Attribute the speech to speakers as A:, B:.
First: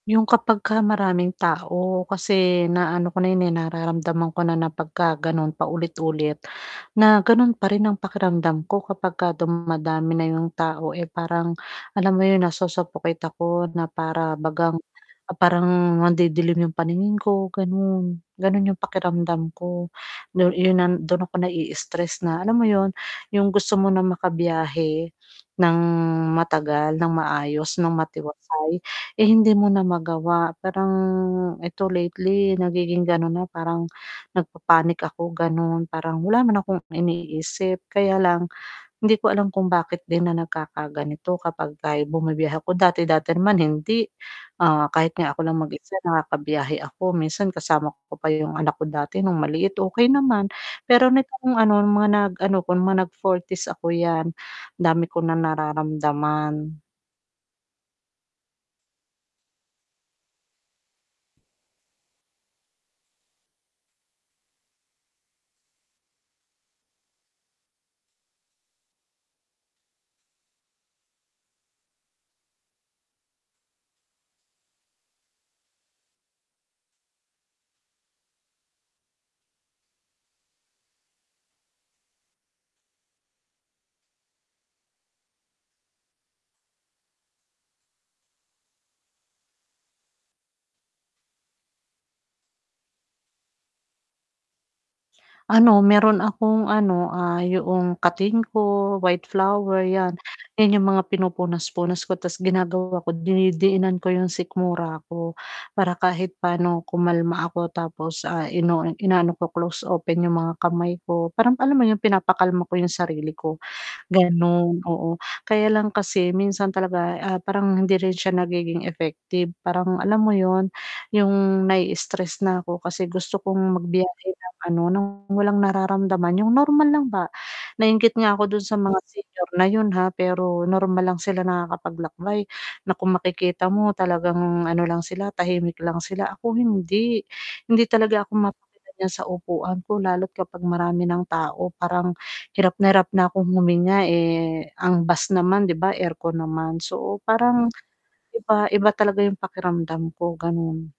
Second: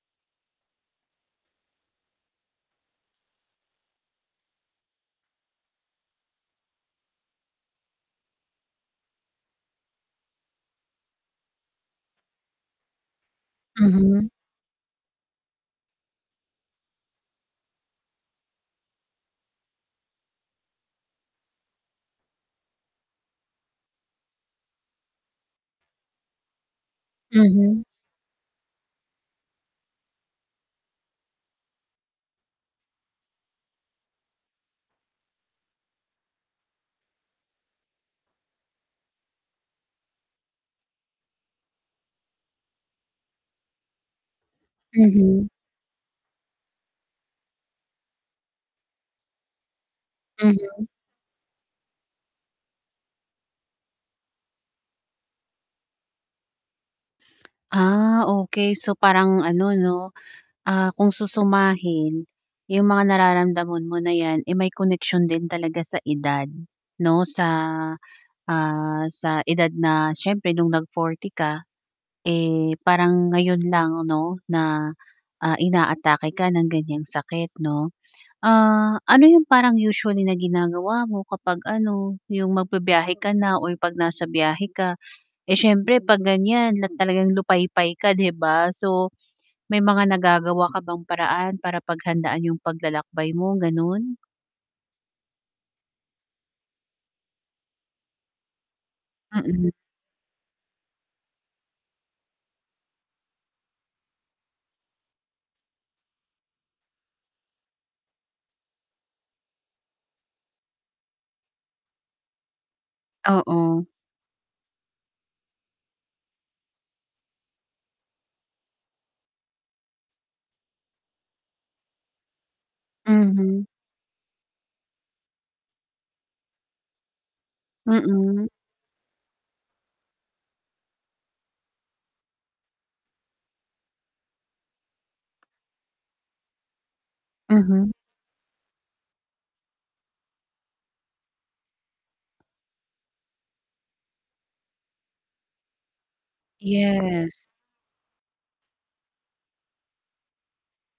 A: Yung kapag ka maraming tao kasi naano ko na 'yun, eh, nararamdaman ko na, na pagka gano'n paulit-ulit na, ganun pa rin ang pakiramdam ko kapag ka dumadami na 'yong tao, eh, parang alam mo 'yon nasusuffocate ako na
B: Mhm.
A: para bagang parang nandidilim 'yong paningin ko ganon, ganon yung pakiramdam ko, do'n, 'yun, ah, dun ako nai-istress na, alam mo 'yun, yung gusto mo ng makabiyahe, ng matagal, ng maayos,
B: Mhm.
A: ng matiwasay, eh, hindi mo na magawa parang, 'eto lately nagiging ganon na parang, nagpapanic ako ganon, parang wala naman akong iniisip kaya lang, hindi ko alam kung bakit din na nagkakaganito kapag ka bumibiyahe ako, dati-dati naman hindi, ah, kahit nga ako
B: Mhm.
A: lang mag-isa nakakabiyahe ako minsan kasama ko pa yung anak ko dati nung maliit okey naman,
B: Mhm.
A: pero nitong ano mga nag-ano ko, mga nag 40's 'yan, dami ko na nararamdaman.
B: Ah, okey, so parang ano 'no, ah, kung susumahin, yung mga nararamdaman mo na 'yan, eh, may koneksyon din talaga sa edad, 'no sa, ah, sa edad na siyempre nung nag 40 ka, eh parang ngayon lang 'no, na, ah inaatake ka ng ganyang sakit 'no? Ah, ano yung parang usually na ginagawa mo kapag ano, 'yung magbi-biyahe ka na o yung 'pag nasa biyahe ka, eh, siyempre 'pag ganyan lat talagang lupaypay ka 'di ba? So, may mga nagagawa ka bang paraan para paghandaan yung paglalakbay mo ganun?
A: Ano meron akong ano, ah, yoong katinko, white
B: Mm.
A: flower 'yan, 'yan yung mga pinupunas-punas ko 'tas ginagawa ko dinidiinan ko yung sikmura ko, para kahit pa'no kumalma ako tapos, ah, ino-o inaano ko close open yung mga kamay ko, parang alam mo yung pinapakalma ko yung sarili ko,
B: Oo.
A: ganun, oo, kaya lang kasi minsan talaga, ah, parang hindi rin siya nagiging effective parang alam mo 'yun, yung nai-istress na ako kasi gusto
B: Mhm.
A: kong magbiyahe ng ano ng walang nararamdaman yung normal lang ba, nainggit nga ako
B: Mm.
A: dun sa mga senior na 'yun ha, pero normal lang sila nakakapaglakbay, na kung makikita mo talagang ano lang sila tahimik lang sila ako hindi, hindi
B: Mhm.
A: talaga ako ma [unintelligible] sa upuan ko, lalo't kapag marami ng tao parang, hirap na hirap na akong huminga, eh, ang bus naman 'di ba aircon naman so,
B: Yes.
A: parang iba, iba talaga yung pakiramdam ko, ganon.